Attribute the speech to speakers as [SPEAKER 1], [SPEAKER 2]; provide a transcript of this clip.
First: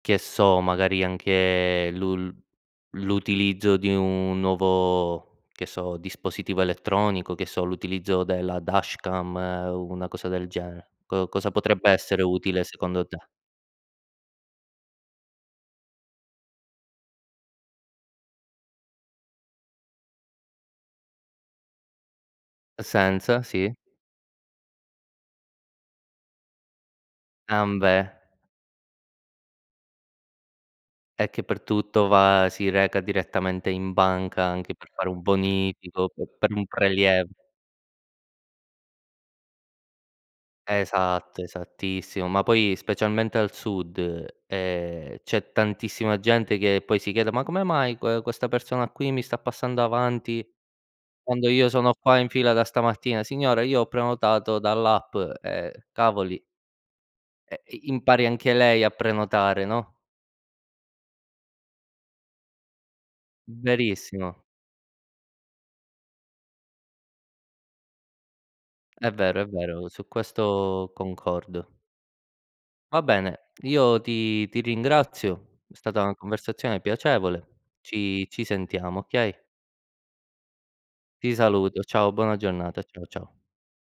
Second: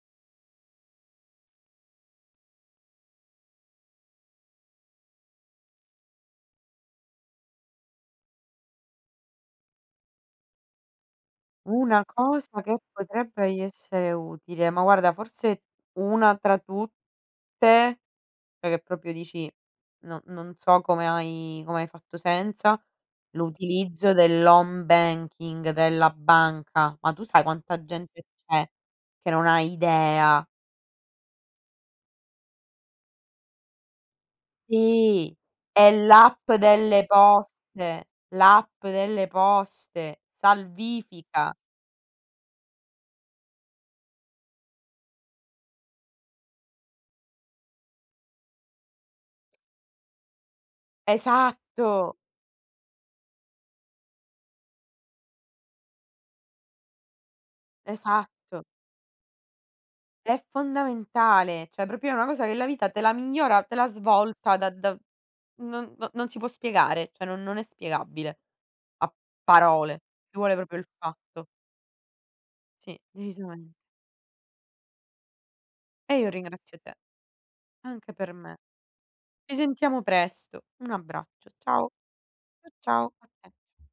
[SPEAKER 1] Che so, magari, anche l'ul l'utilizzo di un nuovo, che so, dispositivo elettronico, che so, l'utilizzo della dashcam, una cosa del genere. Co cosa potrebbe
[SPEAKER 2] Una
[SPEAKER 1] essere
[SPEAKER 2] cosa
[SPEAKER 1] utile,
[SPEAKER 2] che
[SPEAKER 1] secondo te?
[SPEAKER 2] potrebbe i essere utile, ma, guarda, forse, 1 tra tutte, cioè, che proprio dici: "No, non so come hai come hai fatto senza".
[SPEAKER 1] È senza, sì.
[SPEAKER 2] L'utilizzo dell'home banking della banca. Ma tu sai quanta
[SPEAKER 1] Ambè.
[SPEAKER 2] gente c'è che non ha idea?
[SPEAKER 1] Eh, che per tutto, va si reca direttamente in banca, anche per fare un
[SPEAKER 2] Sì, e
[SPEAKER 1] bonifico,
[SPEAKER 2] l'app
[SPEAKER 1] per un
[SPEAKER 2] delle
[SPEAKER 1] preliev
[SPEAKER 2] poste, l'app delle poste,
[SPEAKER 1] Esatto,
[SPEAKER 2] salvifica.
[SPEAKER 1] esattissimo. Ma poi, specialmente al Sud, ehm, c'è tantissima gente che, poi, si chiede: “Ma come mai que questa persona qui mi sta passando avanti, quando io sono
[SPEAKER 2] Esatto.
[SPEAKER 1] qua in fila da stamattina?” “Signora, io ho prenotato dall'app”, eh, cavoli. Eh, i impari anche
[SPEAKER 2] Esatto.
[SPEAKER 1] lei a prenotare, no?
[SPEAKER 2] È fondamentale, cioè, proprio è una cosa che la vita te la migliora, te la
[SPEAKER 1] Verissimo.
[SPEAKER 2] svolta da da non n non si può spiegare, cioè, non non è spiegabile.
[SPEAKER 1] È
[SPEAKER 2] A
[SPEAKER 1] vero, è vero,
[SPEAKER 2] parole,
[SPEAKER 1] su
[SPEAKER 2] ci vuole proprio il
[SPEAKER 1] questo
[SPEAKER 2] fatto.
[SPEAKER 1] concordo.
[SPEAKER 2] Sì,
[SPEAKER 1] Va bene,
[SPEAKER 2] decisame
[SPEAKER 1] io ti ti ringrazio, è stata una
[SPEAKER 2] E io ringrazio
[SPEAKER 1] conversazione
[SPEAKER 2] te.
[SPEAKER 1] piacevole.
[SPEAKER 2] Anche
[SPEAKER 1] Ci
[SPEAKER 2] per
[SPEAKER 1] ci
[SPEAKER 2] me.
[SPEAKER 1] sentiamo, okay?
[SPEAKER 2] Ci sentiamo presto. Un
[SPEAKER 1] Ti
[SPEAKER 2] abbraccio,
[SPEAKER 1] saluto,
[SPEAKER 2] ciao.
[SPEAKER 1] ciao, buona giornata, ciao
[SPEAKER 2] Ciao.
[SPEAKER 1] ciao.